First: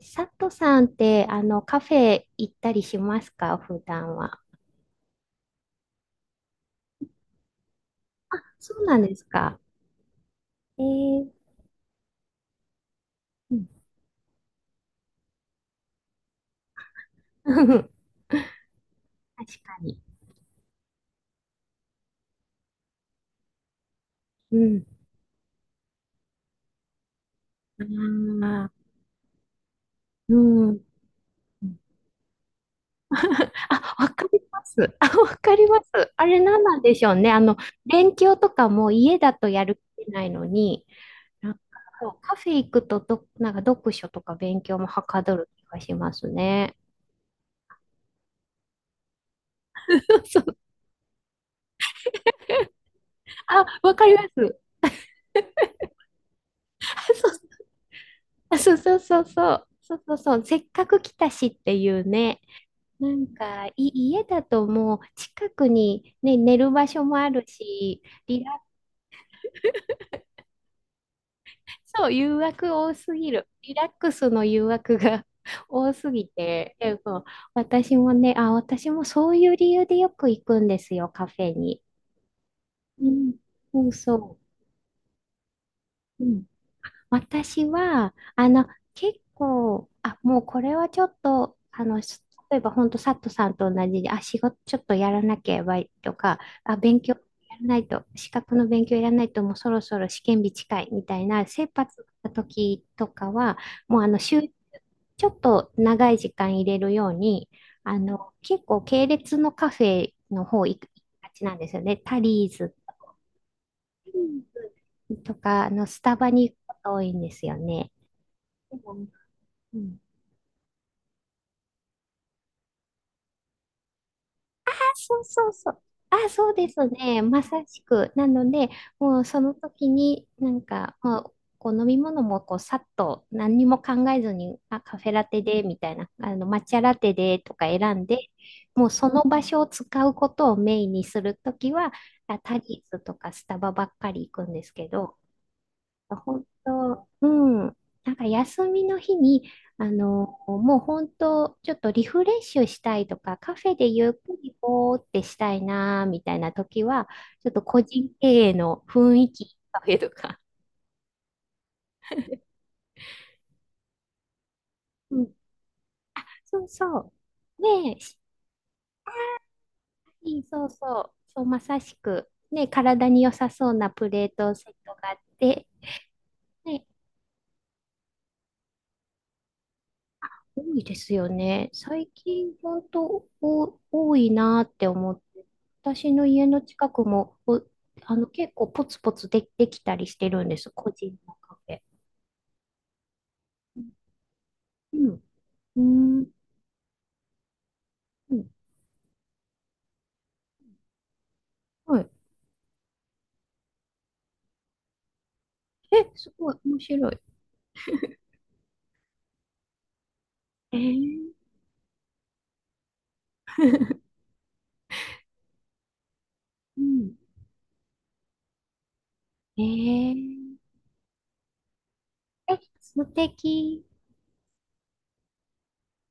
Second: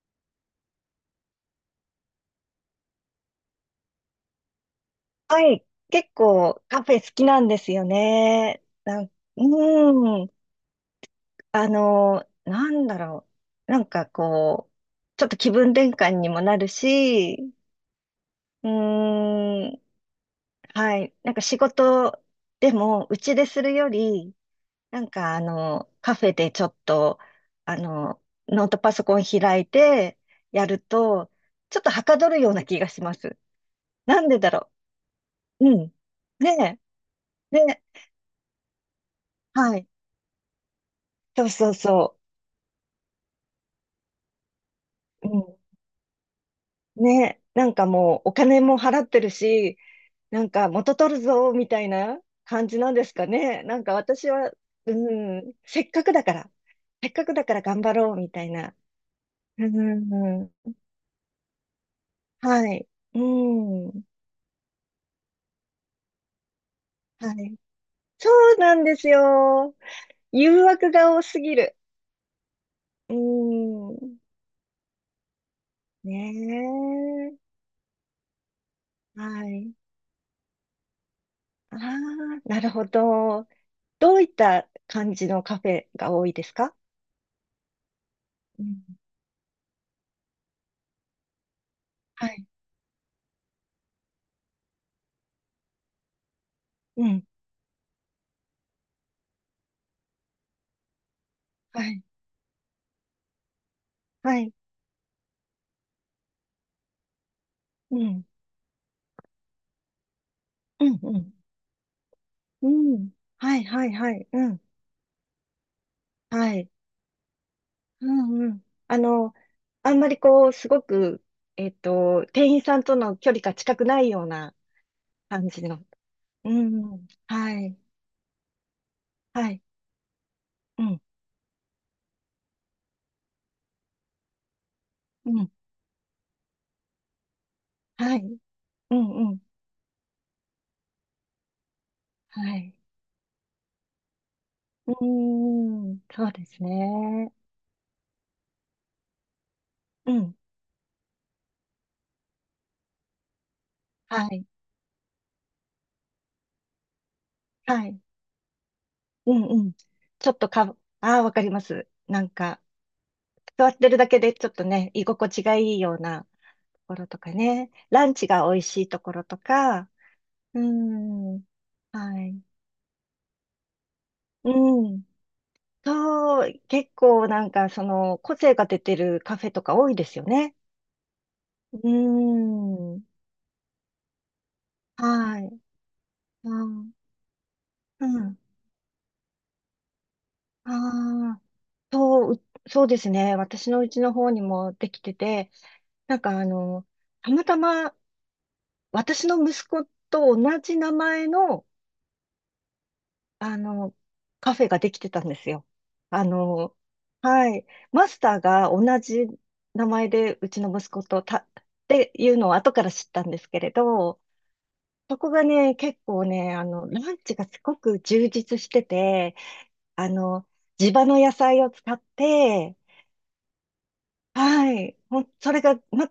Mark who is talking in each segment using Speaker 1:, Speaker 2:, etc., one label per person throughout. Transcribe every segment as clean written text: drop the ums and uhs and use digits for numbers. Speaker 1: 佐藤さんって、カフェ行ったりしますか普段は。
Speaker 2: はい。結構カフェ好きなんですよね。
Speaker 1: そうなんですか。
Speaker 2: うん。
Speaker 1: えー、
Speaker 2: なんだろ
Speaker 1: うん。
Speaker 2: う。なんかこう、ちょっと気分転換にもなる し、
Speaker 1: 確
Speaker 2: う
Speaker 1: か
Speaker 2: ん。
Speaker 1: に。
Speaker 2: はい。なんか仕事でも、うちでするより、
Speaker 1: う
Speaker 2: なんかカフェでちょっと、あの、
Speaker 1: ん。あ
Speaker 2: ノー
Speaker 1: あ、
Speaker 2: トパソコン開いて
Speaker 1: う
Speaker 2: や
Speaker 1: ん。
Speaker 2: ると、ちょっとはかどるような気がします。
Speaker 1: あ、わ
Speaker 2: な
Speaker 1: か
Speaker 2: んで
Speaker 1: り
Speaker 2: だ
Speaker 1: ま
Speaker 2: ろ
Speaker 1: す。あ、わかり
Speaker 2: う。う
Speaker 1: ま
Speaker 2: ん。
Speaker 1: す。あれ何な
Speaker 2: ね
Speaker 1: んでしょうね。
Speaker 2: え。ねえ。
Speaker 1: 勉強とかも家だとや
Speaker 2: は
Speaker 1: る
Speaker 2: い。
Speaker 1: 気ないのに、
Speaker 2: そう
Speaker 1: なんか
Speaker 2: そう
Speaker 1: こ
Speaker 2: そう。
Speaker 1: うカフェ行くとなんか読書とか勉強もはか
Speaker 2: う
Speaker 1: ど
Speaker 2: ん、
Speaker 1: る気がしますね。
Speaker 2: ね、なんかもうお金も払ってるし、
Speaker 1: そ
Speaker 2: なん
Speaker 1: う。
Speaker 2: か元取るぞみたいな感じなんですかね。
Speaker 1: あ、
Speaker 2: なんか
Speaker 1: わかりま
Speaker 2: 私は、
Speaker 1: す。
Speaker 2: うん、せっかくだから、せっ
Speaker 1: あ、
Speaker 2: か
Speaker 1: そ
Speaker 2: くだか
Speaker 1: う
Speaker 2: ら頑張ろうみたい
Speaker 1: あ、そ
Speaker 2: な。
Speaker 1: うそうそうそ
Speaker 2: う
Speaker 1: う。そうそうそう。
Speaker 2: ん、
Speaker 1: せっかく来たしっていうね。
Speaker 2: はい。
Speaker 1: な
Speaker 2: う
Speaker 1: んか、
Speaker 2: ん、
Speaker 1: 家だともう近くにね、寝る場所もあ
Speaker 2: は
Speaker 1: る
Speaker 2: い。
Speaker 1: し、
Speaker 2: そうなんですよ。誘惑が多すぎる。
Speaker 1: そう、誘惑多す
Speaker 2: う
Speaker 1: ぎる。リラック
Speaker 2: ん、
Speaker 1: スの誘惑が 多す
Speaker 2: ね
Speaker 1: ぎて、でも
Speaker 2: え。
Speaker 1: 私もね、私もそう
Speaker 2: は
Speaker 1: いう理
Speaker 2: い。
Speaker 1: 由でよく行くんですよ、カフェ
Speaker 2: あ
Speaker 1: に。
Speaker 2: あ、なるほ
Speaker 1: うん、
Speaker 2: ど。
Speaker 1: そう
Speaker 2: どういっ
Speaker 1: そ
Speaker 2: た感じのカフェが
Speaker 1: う。
Speaker 2: 多
Speaker 1: う
Speaker 2: いで
Speaker 1: ん。
Speaker 2: すか？
Speaker 1: 私は、
Speaker 2: うん、
Speaker 1: 結構、もうこれはちょっと、
Speaker 2: はい。
Speaker 1: 例えば本当、サットさんと同じで、仕事ちょっとやらなければいいとか、勉
Speaker 2: う
Speaker 1: 強や
Speaker 2: ん。
Speaker 1: らないと、資格の勉強やらないと、もうそろそろ試験日近いみたいな、切
Speaker 2: は
Speaker 1: 羽
Speaker 2: い、
Speaker 1: 詰まった時とかは、もう
Speaker 2: はい、
Speaker 1: ちょっと長い時間入れるように、
Speaker 2: うん、
Speaker 1: 結構系列のカフェの方行
Speaker 2: う
Speaker 1: く行
Speaker 2: ん、う
Speaker 1: きが
Speaker 2: ん、
Speaker 1: ちなんですよね。タリー
Speaker 2: う
Speaker 1: ズ
Speaker 2: ん、はい、はい、はい、うん、
Speaker 1: とか、スタバに
Speaker 2: は
Speaker 1: 行く
Speaker 2: い、
Speaker 1: こと多いんですよね。
Speaker 2: うん、うん。
Speaker 1: う
Speaker 2: あんま
Speaker 1: ん、
Speaker 2: りこう、すごく、店員さんとの距離が近くないような
Speaker 1: あ、そう
Speaker 2: 感
Speaker 1: そう
Speaker 2: じ
Speaker 1: そう。
Speaker 2: の。
Speaker 1: あ、そ
Speaker 2: う
Speaker 1: うです
Speaker 2: ん、
Speaker 1: ね。ま
Speaker 2: は
Speaker 1: さ
Speaker 2: い、
Speaker 1: しく。なので、もうそ
Speaker 2: は
Speaker 1: の
Speaker 2: い、
Speaker 1: 時に、なん
Speaker 2: う
Speaker 1: か、
Speaker 2: ん、
Speaker 1: まあ、こう飲み物もこうさっと何にも考えずに、あ、カフェラ
Speaker 2: う
Speaker 1: テ
Speaker 2: ん、
Speaker 1: で、みたいな、抹茶ラテでとか選ん
Speaker 2: は
Speaker 1: で、
Speaker 2: い、
Speaker 1: もう
Speaker 2: う
Speaker 1: その
Speaker 2: ん、うん、
Speaker 1: 場所を使うことをメインにするときは、
Speaker 2: は
Speaker 1: タ
Speaker 2: い。
Speaker 1: リーズとかスタバばっかり行くんですけ
Speaker 2: うー
Speaker 1: ど、
Speaker 2: ん、そう
Speaker 1: 本
Speaker 2: です
Speaker 1: 当、う
Speaker 2: ね。
Speaker 1: ん。なんか休みの日に、
Speaker 2: うん、
Speaker 1: もう本当、ちょっとリフレッシュしたいとか、カフェでゆっく
Speaker 2: はい、
Speaker 1: りぼーってしたいな、みたいな時は、ちょっと個
Speaker 2: はい、
Speaker 1: 人経営の雰囲
Speaker 2: うん、
Speaker 1: 気
Speaker 2: うん。
Speaker 1: カフェと
Speaker 2: ちょ
Speaker 1: か。
Speaker 2: っとか、ああ、わかります。なんか、座ってるだけでちょっとね、居
Speaker 1: う
Speaker 2: 心
Speaker 1: ん。
Speaker 2: 地がいいような。
Speaker 1: そう
Speaker 2: ころ
Speaker 1: そ
Speaker 2: とか
Speaker 1: う。
Speaker 2: ね。
Speaker 1: ねえ、
Speaker 2: ランチが美味しいところとか。う
Speaker 1: そうそう。
Speaker 2: ん。
Speaker 1: そう、まさし
Speaker 2: は
Speaker 1: く。
Speaker 2: い。
Speaker 1: ねえ、体に良さそうなプレートセッ
Speaker 2: う
Speaker 1: ト
Speaker 2: ん。
Speaker 1: があって、
Speaker 2: そう、
Speaker 1: ね、
Speaker 2: 結構なんかその個性が出てるカフェとか多いですよね。
Speaker 1: 多いですよね。最
Speaker 2: う
Speaker 1: 近、本
Speaker 2: ん。
Speaker 1: 当多いなって思って、
Speaker 2: はい。
Speaker 1: 私の家の
Speaker 2: う
Speaker 1: 近
Speaker 2: ん。
Speaker 1: くも、
Speaker 2: うん。
Speaker 1: 結構ポツポツで、できたりしてるんです、個人の
Speaker 2: ああ、
Speaker 1: カフェ。
Speaker 2: そう、う、そうですね。私のうちの方にもで
Speaker 1: う
Speaker 2: きて
Speaker 1: ん。
Speaker 2: て、な
Speaker 1: う
Speaker 2: ん
Speaker 1: ん。
Speaker 2: かたまたま
Speaker 1: うん。
Speaker 2: 私の息子と同じ名前の
Speaker 1: はい。
Speaker 2: あの、カフェができてたんですよ。
Speaker 1: え、
Speaker 2: あ
Speaker 1: すごい、
Speaker 2: の、
Speaker 1: 面白い。
Speaker 2: はい。マスターが同じ名前で、うち
Speaker 1: え
Speaker 2: の息子と
Speaker 1: ー、
Speaker 2: た、っていうのを後から知ったんですけれど、そこがね、結構ね、
Speaker 1: う
Speaker 2: ラ
Speaker 1: ん。
Speaker 2: ンチがすごく充実してて、
Speaker 1: え
Speaker 2: あの、
Speaker 1: ー、
Speaker 2: 地場の野菜を使っ
Speaker 1: え、
Speaker 2: て、
Speaker 1: 素敵。
Speaker 2: はい。それが、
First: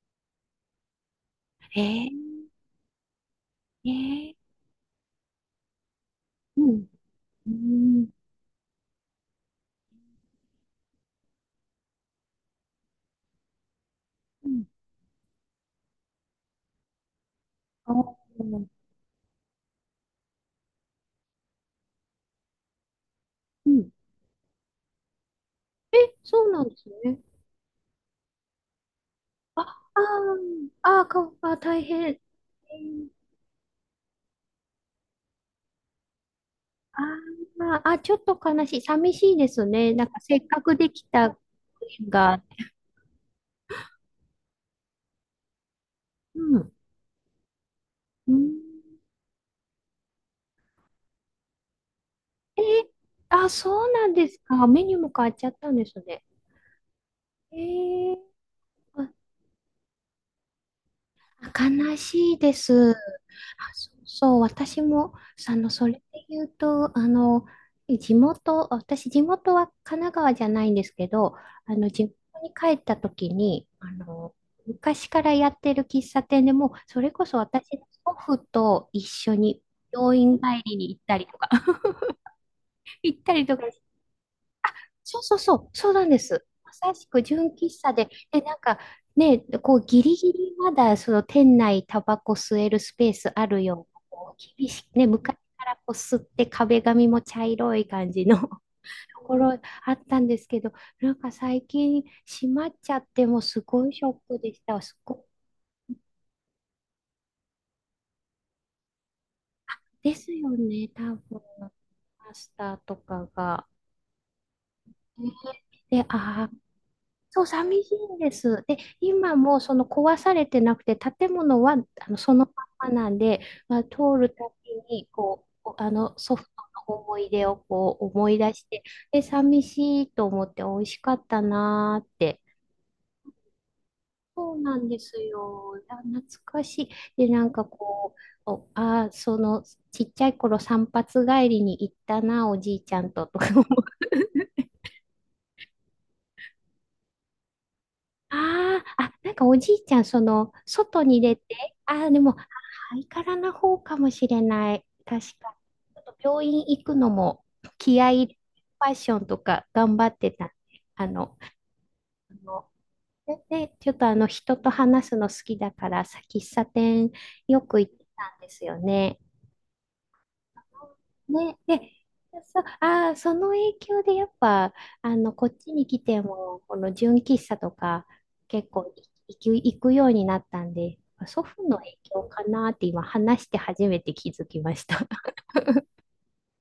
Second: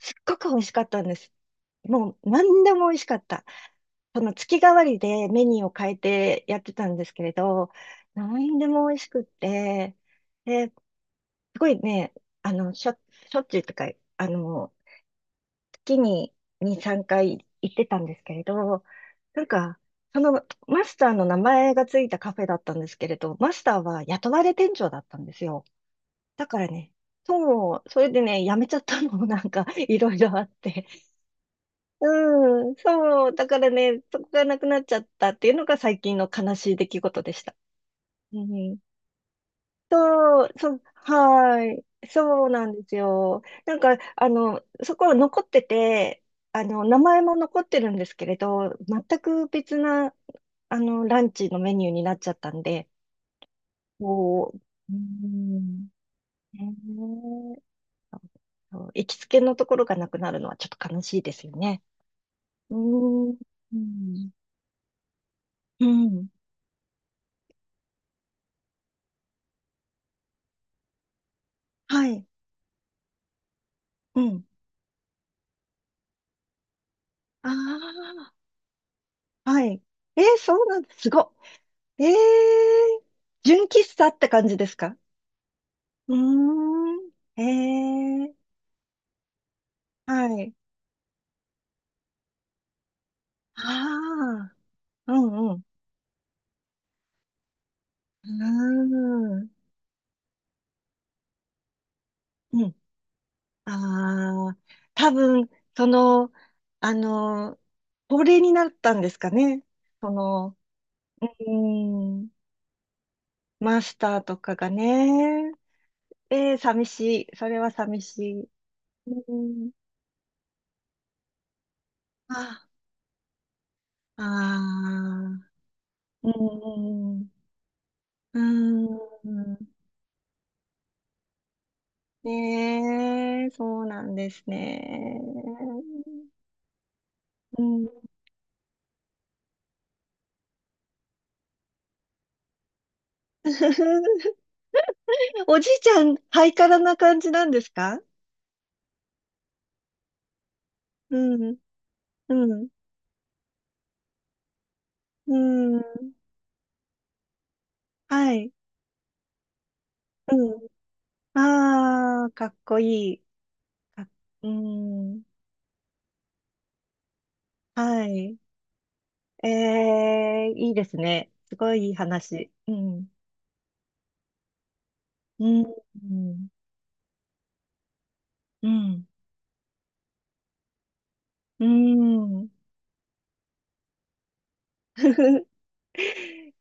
Speaker 2: すっごく美味しかったんです。
Speaker 1: え
Speaker 2: もう
Speaker 1: ー、
Speaker 2: 何でも美味しかった。
Speaker 1: え
Speaker 2: その
Speaker 1: ー、
Speaker 2: 月替わりでメニューを変えてや
Speaker 1: う
Speaker 2: って
Speaker 1: ん。
Speaker 2: たんですけれ
Speaker 1: う
Speaker 2: ど、
Speaker 1: ん。
Speaker 2: 何でも美味しくって、で、すごいね、あの、しょ、しょっちゅうとか、あ
Speaker 1: うん。
Speaker 2: の、月に2、3回行って
Speaker 1: あ
Speaker 2: たんですけれ
Speaker 1: ー、
Speaker 2: ど、なんか、そのマスターの名前がついたカフェだったんですけれど、マス
Speaker 1: う
Speaker 2: ター
Speaker 1: ん。
Speaker 2: は雇われ店長だったんですよ。
Speaker 1: え、そ
Speaker 2: だ
Speaker 1: う
Speaker 2: か
Speaker 1: な
Speaker 2: ら
Speaker 1: んです
Speaker 2: ね、
Speaker 1: ね。
Speaker 2: そう、それでね、辞めちゃったのもなん
Speaker 1: あ、
Speaker 2: かい
Speaker 1: あ
Speaker 2: ろいろあっ
Speaker 1: ー
Speaker 2: て、
Speaker 1: あー、あー、大変。え
Speaker 2: うん、
Speaker 1: ー
Speaker 2: そう、だからね、そこがなくなっちゃったっていうのが最近の悲しい出来
Speaker 1: あ
Speaker 2: 事でした。
Speaker 1: ーあー、ちょっ
Speaker 2: う
Speaker 1: と悲
Speaker 2: ん、
Speaker 1: しい。寂しいですね。なんかせ
Speaker 2: そ
Speaker 1: っ
Speaker 2: う、
Speaker 1: か
Speaker 2: そ
Speaker 1: く
Speaker 2: う、
Speaker 1: できた
Speaker 2: はい、
Speaker 1: 縁が。
Speaker 2: そうなんですよ。なんか、そこは残ってて、
Speaker 1: うん。
Speaker 2: 名前も残ってるんですけ
Speaker 1: う
Speaker 2: れ
Speaker 1: ん、
Speaker 2: ど、全く別な、ランチのメニューになっちゃった
Speaker 1: え
Speaker 2: ん
Speaker 1: ー
Speaker 2: で、
Speaker 1: そうなんです
Speaker 2: こ
Speaker 1: か。メ
Speaker 2: う、
Speaker 1: ニ
Speaker 2: う
Speaker 1: ューも変わっちゃったんで
Speaker 2: ん、
Speaker 1: すね。
Speaker 2: ね
Speaker 1: え
Speaker 2: え、
Speaker 1: ー、
Speaker 2: そう、行
Speaker 1: あ、
Speaker 2: きつけのところがなくなるのはちょっと悲しいですよ
Speaker 1: あ、
Speaker 2: ね。
Speaker 1: 悲しいで
Speaker 2: う
Speaker 1: す。あ、
Speaker 2: ん、う
Speaker 1: そう
Speaker 2: ん、
Speaker 1: そう、私も、そ
Speaker 2: う
Speaker 1: れで
Speaker 2: ん、
Speaker 1: 言うと、私、地元は神奈川じゃないんですけど、地
Speaker 2: は
Speaker 1: 元
Speaker 2: い。
Speaker 1: に帰った時に、
Speaker 2: うん。
Speaker 1: 昔からやってる喫茶店でもう、それこそ私の
Speaker 2: あ
Speaker 1: 祖父と一緒
Speaker 2: あ、
Speaker 1: に
Speaker 2: はい。
Speaker 1: 病院帰
Speaker 2: そう
Speaker 1: り
Speaker 2: なん
Speaker 1: に
Speaker 2: で
Speaker 1: 行
Speaker 2: す。
Speaker 1: っ
Speaker 2: す
Speaker 1: たり
Speaker 2: ご
Speaker 1: とか、
Speaker 2: い。
Speaker 1: 行ったりとか、
Speaker 2: 純喫茶って感じですか？
Speaker 1: そうそうそう、そうなん
Speaker 2: う
Speaker 1: です。まさ
Speaker 2: ー
Speaker 1: し
Speaker 2: ん。
Speaker 1: く
Speaker 2: え
Speaker 1: 純喫茶で、
Speaker 2: ー、
Speaker 1: なんかね、こうギリ
Speaker 2: は
Speaker 1: ギ
Speaker 2: い。
Speaker 1: リまだその店内タバコ吸えるスペースあるような、こう
Speaker 2: あ
Speaker 1: 厳しくね、
Speaker 2: あ、う
Speaker 1: 昔
Speaker 2: んうん。
Speaker 1: からこう吸って壁紙も茶色い感じの と
Speaker 2: う
Speaker 1: こ
Speaker 2: ーん。
Speaker 1: ろあったんですけど、なんか最近閉ま
Speaker 2: う
Speaker 1: っ
Speaker 2: ん。
Speaker 1: ちゃってもうすごいショック
Speaker 2: あ
Speaker 1: で
Speaker 2: あ、
Speaker 1: した。
Speaker 2: 多分、その、あの、高齢になったんですかね。そ
Speaker 1: ですよ
Speaker 2: の、
Speaker 1: ね、多分
Speaker 2: う
Speaker 1: マ
Speaker 2: ーん、
Speaker 1: スターとかが。
Speaker 2: マスターとかがね。
Speaker 1: で、
Speaker 2: えー、寂しい。
Speaker 1: そう、
Speaker 2: それは
Speaker 1: 寂し
Speaker 2: 寂
Speaker 1: いんで
Speaker 2: しい。
Speaker 1: す。で、
Speaker 2: う
Speaker 1: 今も
Speaker 2: ん。
Speaker 1: その壊されてなくて、建物はそのま
Speaker 2: あ
Speaker 1: まなんで、まあ、通
Speaker 2: あ
Speaker 1: るたびにこ
Speaker 2: あ、
Speaker 1: う、こう
Speaker 2: う
Speaker 1: 祖父の思
Speaker 2: ん
Speaker 1: い出をこう思い
Speaker 2: う
Speaker 1: 出して、
Speaker 2: んうん、う
Speaker 1: で、
Speaker 2: ー
Speaker 1: 寂
Speaker 2: ん。
Speaker 1: しいと思って美味しかったなーって。
Speaker 2: ねえ、そうなんです
Speaker 1: そうなんです
Speaker 2: ね。
Speaker 1: よ。いや懐かしい。で、なん
Speaker 2: う
Speaker 1: か
Speaker 2: ん。
Speaker 1: こう、お、あー、そのちっちゃい頃散髪帰りに行ったな、おじいちゃんととか思
Speaker 2: おじいちゃん、ハイカラな感じなんですか？
Speaker 1: ああ、あ、なんかおじいちゃん、外
Speaker 2: う
Speaker 1: に出
Speaker 2: ん、
Speaker 1: て、でも、
Speaker 2: うん、
Speaker 1: ハイカラな方かもしれない。確
Speaker 2: う
Speaker 1: かに。ち
Speaker 2: ん。
Speaker 1: ょっと病院行くのも、気合い入れ
Speaker 2: は
Speaker 1: て、
Speaker 2: い。
Speaker 1: ファッションとか頑張ってたんで。
Speaker 2: うん。
Speaker 1: あの、
Speaker 2: ああ、
Speaker 1: あ
Speaker 2: かっ
Speaker 1: の
Speaker 2: こいい。
Speaker 1: でちょっと、
Speaker 2: か、う
Speaker 1: 人と話す
Speaker 2: ん。
Speaker 1: の好きだから、喫茶店よく行って
Speaker 2: は
Speaker 1: た
Speaker 2: い。
Speaker 1: んですよね。
Speaker 2: ええ、いいですね。す
Speaker 1: ね、
Speaker 2: ごいい
Speaker 1: で、
Speaker 2: い話。
Speaker 1: そ、
Speaker 2: う
Speaker 1: あ
Speaker 2: ん。
Speaker 1: ー、その影響でやっぱ、こ
Speaker 2: う
Speaker 1: っ
Speaker 2: ん。
Speaker 1: ちに来
Speaker 2: う
Speaker 1: て
Speaker 2: ん。
Speaker 1: も、この純喫茶とか、結
Speaker 2: う
Speaker 1: 構い
Speaker 2: ん。
Speaker 1: 行く、行くようになったんで、祖父
Speaker 2: う
Speaker 1: の影響か
Speaker 2: ん。
Speaker 1: なって今話して初めて気づきま した。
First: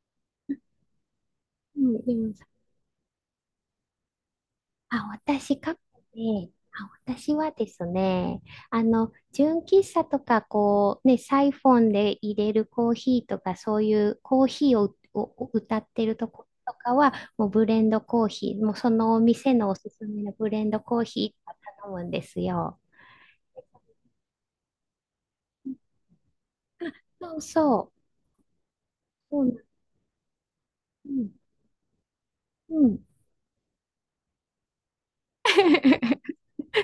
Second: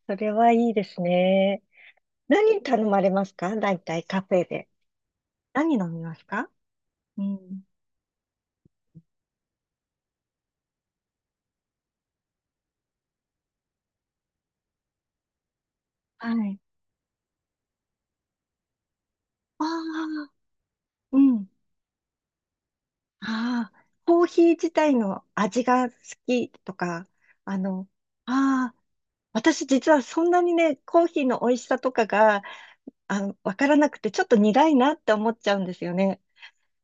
Speaker 2: それはいいですね。
Speaker 1: うん、でも
Speaker 2: 何頼まれますか大体カフェで？
Speaker 1: あ、私、
Speaker 2: 何
Speaker 1: 過去
Speaker 2: 飲みますか？う
Speaker 1: 私は
Speaker 2: ん。
Speaker 1: ですね、純喫茶とか、こう、ね、サイフォンで入れるコーヒーとか、そういうコーヒーを歌ってると
Speaker 2: は
Speaker 1: こ
Speaker 2: い。
Speaker 1: とかは、もうブレンドコーヒー、もうそのお店
Speaker 2: あ
Speaker 1: のおすすめ
Speaker 2: あ、
Speaker 1: のブレンドコー
Speaker 2: う
Speaker 1: ヒー
Speaker 2: ん。
Speaker 1: とか頼むんですよ。
Speaker 2: ああ、コーヒー自体の味が好きとか、
Speaker 1: そう
Speaker 2: あ
Speaker 1: そ
Speaker 2: の、
Speaker 1: う。
Speaker 2: ああ、
Speaker 1: そうん、
Speaker 2: 私実はそんなにね、コーヒーの美味しさとかが、
Speaker 1: うん、
Speaker 2: わからなくて、ちょっと苦いなって思っちゃうんですよね。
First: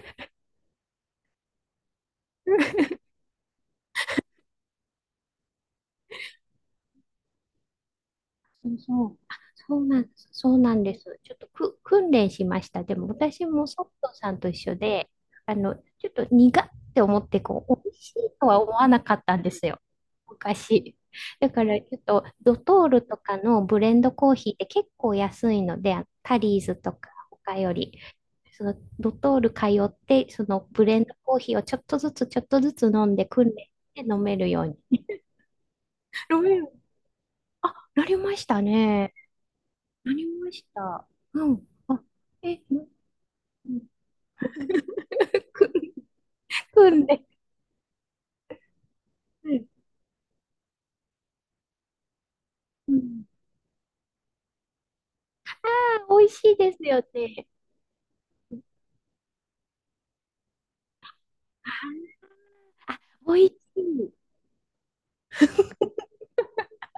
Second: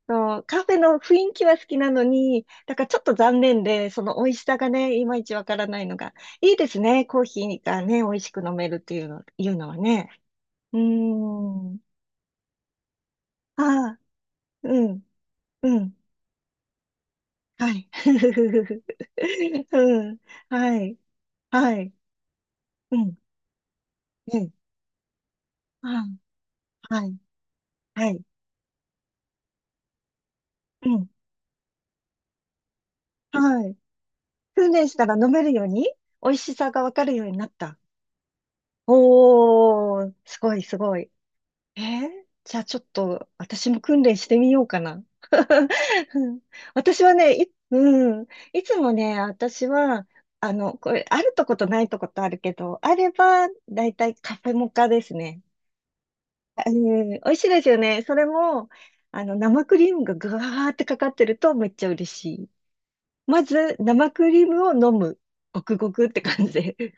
Speaker 2: そう、カフェの雰囲気は好きなのに、だからちょっと残念で、その美味しさがね、いまいちわからないのが、いいですね。コーヒーがね、美味しく飲め
Speaker 1: そ
Speaker 2: る
Speaker 1: う
Speaker 2: ってい
Speaker 1: そ
Speaker 2: う
Speaker 1: う。
Speaker 2: の、
Speaker 1: あ、
Speaker 2: いうのはね。
Speaker 1: そうな
Speaker 2: うー
Speaker 1: んです。ちょっと
Speaker 2: ん。
Speaker 1: 訓練しました。でも私
Speaker 2: あ
Speaker 1: もソフ
Speaker 2: あ、
Speaker 1: トさんと一緒
Speaker 2: うん、
Speaker 1: で、
Speaker 2: うん。
Speaker 1: ちょっと苦って思って、こ
Speaker 2: は
Speaker 1: う、美
Speaker 2: い。
Speaker 1: 味しいとは思わなかったんです よ。
Speaker 2: うん。は
Speaker 1: 昔。
Speaker 2: い。
Speaker 1: だか
Speaker 2: は
Speaker 1: ら、ち
Speaker 2: い。
Speaker 1: ょっと、ドトー
Speaker 2: う
Speaker 1: ルと
Speaker 2: ん。
Speaker 1: かのブレンドコー
Speaker 2: う
Speaker 1: ヒ
Speaker 2: ん。
Speaker 1: ーって結構安いので、
Speaker 2: はい。
Speaker 1: タリーズと
Speaker 2: は
Speaker 1: か
Speaker 2: い。
Speaker 1: 他より、
Speaker 2: はい。
Speaker 1: そのドトール通って、そのブ
Speaker 2: う
Speaker 1: レン
Speaker 2: ん。
Speaker 1: ドコーヒーをちょっとずつちょっとずつ飲んで訓練
Speaker 2: は
Speaker 1: し
Speaker 2: い。
Speaker 1: て飲めるよ
Speaker 2: 訓
Speaker 1: う
Speaker 2: 練し
Speaker 1: に。
Speaker 2: たら飲めるように、美味
Speaker 1: 飲
Speaker 2: し
Speaker 1: める。
Speaker 2: さがわかるようになっ
Speaker 1: あ、
Speaker 2: た。
Speaker 1: なりましたね。
Speaker 2: お
Speaker 1: な
Speaker 2: ー、
Speaker 1: り
Speaker 2: す
Speaker 1: ま
Speaker 2: ごい、
Speaker 1: し
Speaker 2: すご
Speaker 1: た。
Speaker 2: い。
Speaker 1: うん。
Speaker 2: え
Speaker 1: あ、
Speaker 2: ー
Speaker 1: え、
Speaker 2: じゃ あ
Speaker 1: う
Speaker 2: ちょっ
Speaker 1: ん。
Speaker 2: と私
Speaker 1: う
Speaker 2: も
Speaker 1: ん。
Speaker 2: 訓練してみようかな。
Speaker 1: く、
Speaker 2: うん、
Speaker 1: く
Speaker 2: 私
Speaker 1: ん
Speaker 2: は
Speaker 1: で。
Speaker 2: ね、うん、いつもね、
Speaker 1: うん。
Speaker 2: 私は、これ、あるとことないとことあるけど、
Speaker 1: う
Speaker 2: あれ
Speaker 1: ん。
Speaker 2: ば、だいたいカフェモカですね。
Speaker 1: あ、美味しい
Speaker 2: う
Speaker 1: ですよ
Speaker 2: ん、美味し
Speaker 1: ね。
Speaker 2: いですよね。それも、生クリームがぐわーってかかってるとめっちゃ嬉しい。
Speaker 1: あ、あ、
Speaker 2: ま
Speaker 1: 美味
Speaker 2: ず、
Speaker 1: し
Speaker 2: 生
Speaker 1: い。
Speaker 2: クリームを飲む。ごくごくって感じで。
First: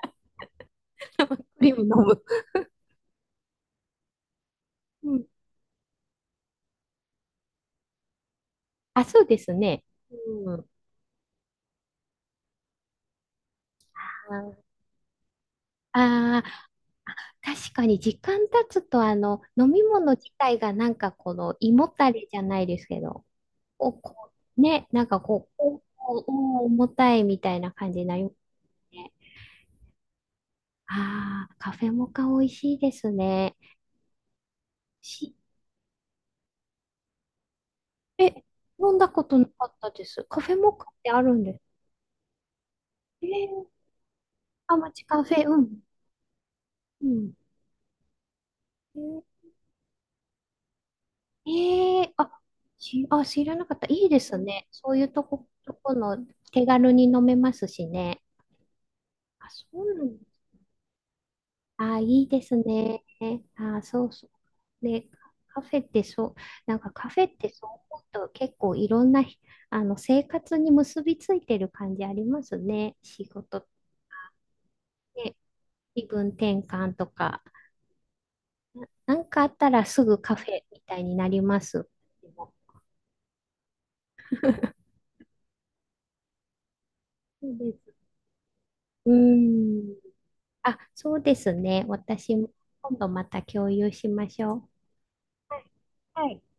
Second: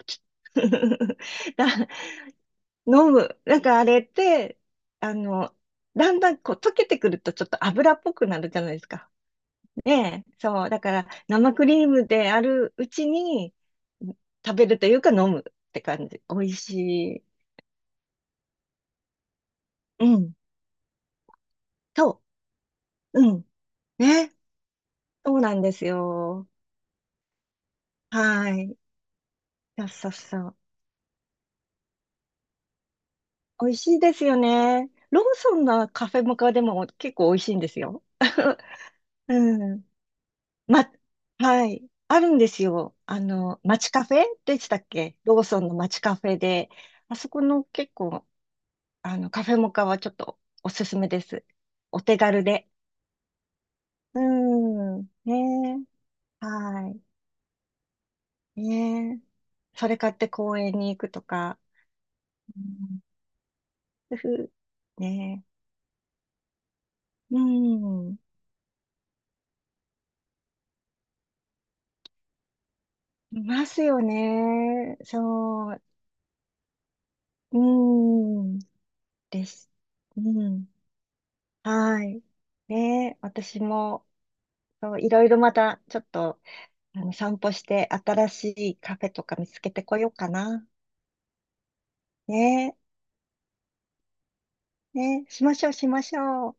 Speaker 1: ク
Speaker 2: だ
Speaker 1: リーム飲む。
Speaker 2: 飲む。なんかあれって、
Speaker 1: う
Speaker 2: あ
Speaker 1: ん。
Speaker 2: の、だんだんこう溶けてくるとちょっと油っぽくなるじゃないです
Speaker 1: あ、
Speaker 2: か。
Speaker 1: そうですね。
Speaker 2: ねえ。
Speaker 1: うん。あ
Speaker 2: そう。だから生クリームであるうちに食べ
Speaker 1: ー
Speaker 2: るというか飲むって感じ。美
Speaker 1: あ
Speaker 2: 味
Speaker 1: ー、
Speaker 2: しい。
Speaker 1: 確かに時間経つと、飲み
Speaker 2: う
Speaker 1: 物自
Speaker 2: ん。
Speaker 1: 体がなんかこの胃もた
Speaker 2: と、
Speaker 1: れじゃないですけど、
Speaker 2: うん。
Speaker 1: こう、こ
Speaker 2: ね。
Speaker 1: なんか
Speaker 2: そう
Speaker 1: こ
Speaker 2: なん
Speaker 1: う、
Speaker 2: で
Speaker 1: お
Speaker 2: すよ。
Speaker 1: おお重たいみたいな感じになります
Speaker 2: はい。
Speaker 1: ね。
Speaker 2: そうそうそう。
Speaker 1: ああ、カフェモカ美味しいですね。
Speaker 2: 美味しいですよね。ローソンのカフェモカでも結構美味しいんですよ。
Speaker 1: え、飲んだことなかっ
Speaker 2: うん。
Speaker 1: たです。カフェモカ
Speaker 2: ま、
Speaker 1: ってあるんです。
Speaker 2: はい。あるんですよ。
Speaker 1: えー、
Speaker 2: 街カフェでし
Speaker 1: あ、
Speaker 2: たっ
Speaker 1: 街
Speaker 2: け、
Speaker 1: カフ
Speaker 2: ロー
Speaker 1: ェ、う
Speaker 2: ソンの
Speaker 1: ん。
Speaker 2: 街カフェで。
Speaker 1: う
Speaker 2: あそこの結構、
Speaker 1: ん。
Speaker 2: カフェモカはちょっとおすすめです。
Speaker 1: えー、
Speaker 2: お手軽で。
Speaker 1: あ、知らなかった。いいで
Speaker 2: うー
Speaker 1: すね。そういう
Speaker 2: ん。
Speaker 1: と
Speaker 2: ね
Speaker 1: この
Speaker 2: え。
Speaker 1: 手軽
Speaker 2: は
Speaker 1: に飲めますしね。
Speaker 2: い。ねえ。
Speaker 1: あ、そう
Speaker 2: それ
Speaker 1: な
Speaker 2: 買っ
Speaker 1: んだ。
Speaker 2: て公園に行くとか。
Speaker 1: あ、いいです
Speaker 2: うん、
Speaker 1: ね。あ、そう
Speaker 2: ふ
Speaker 1: そう。
Speaker 2: ふ、
Speaker 1: で、
Speaker 2: ね
Speaker 1: カフェってそう、なんかカフェ
Speaker 2: え。
Speaker 1: っ
Speaker 2: う
Speaker 1: てそう思う
Speaker 2: ん。
Speaker 1: と結構いろんなひ、生活に結びついてる感じありますね。仕
Speaker 2: い
Speaker 1: 事
Speaker 2: ま
Speaker 1: っ
Speaker 2: すよね。
Speaker 1: て、
Speaker 2: そう。
Speaker 1: 気分転換とか。
Speaker 2: うん。
Speaker 1: なんか
Speaker 2: で
Speaker 1: あった
Speaker 2: す。
Speaker 1: らすぐ
Speaker 2: う
Speaker 1: カフェ
Speaker 2: ん。
Speaker 1: みたいになります。
Speaker 2: はい。
Speaker 1: でも
Speaker 2: ねえ。私も。そう、いろいろまたちょっと散
Speaker 1: そ
Speaker 2: 歩
Speaker 1: う
Speaker 2: し
Speaker 1: で
Speaker 2: て
Speaker 1: す。
Speaker 2: 新しいカフ
Speaker 1: う
Speaker 2: ェ
Speaker 1: ー
Speaker 2: とか見つけて
Speaker 1: ん。
Speaker 2: こようかな。
Speaker 1: あ、そうですね。私も
Speaker 2: ね
Speaker 1: 今度また共有しましょう。
Speaker 2: え、ねえ、しま
Speaker 1: は
Speaker 2: し
Speaker 1: い。
Speaker 2: ょうしまし
Speaker 1: はい
Speaker 2: ょう。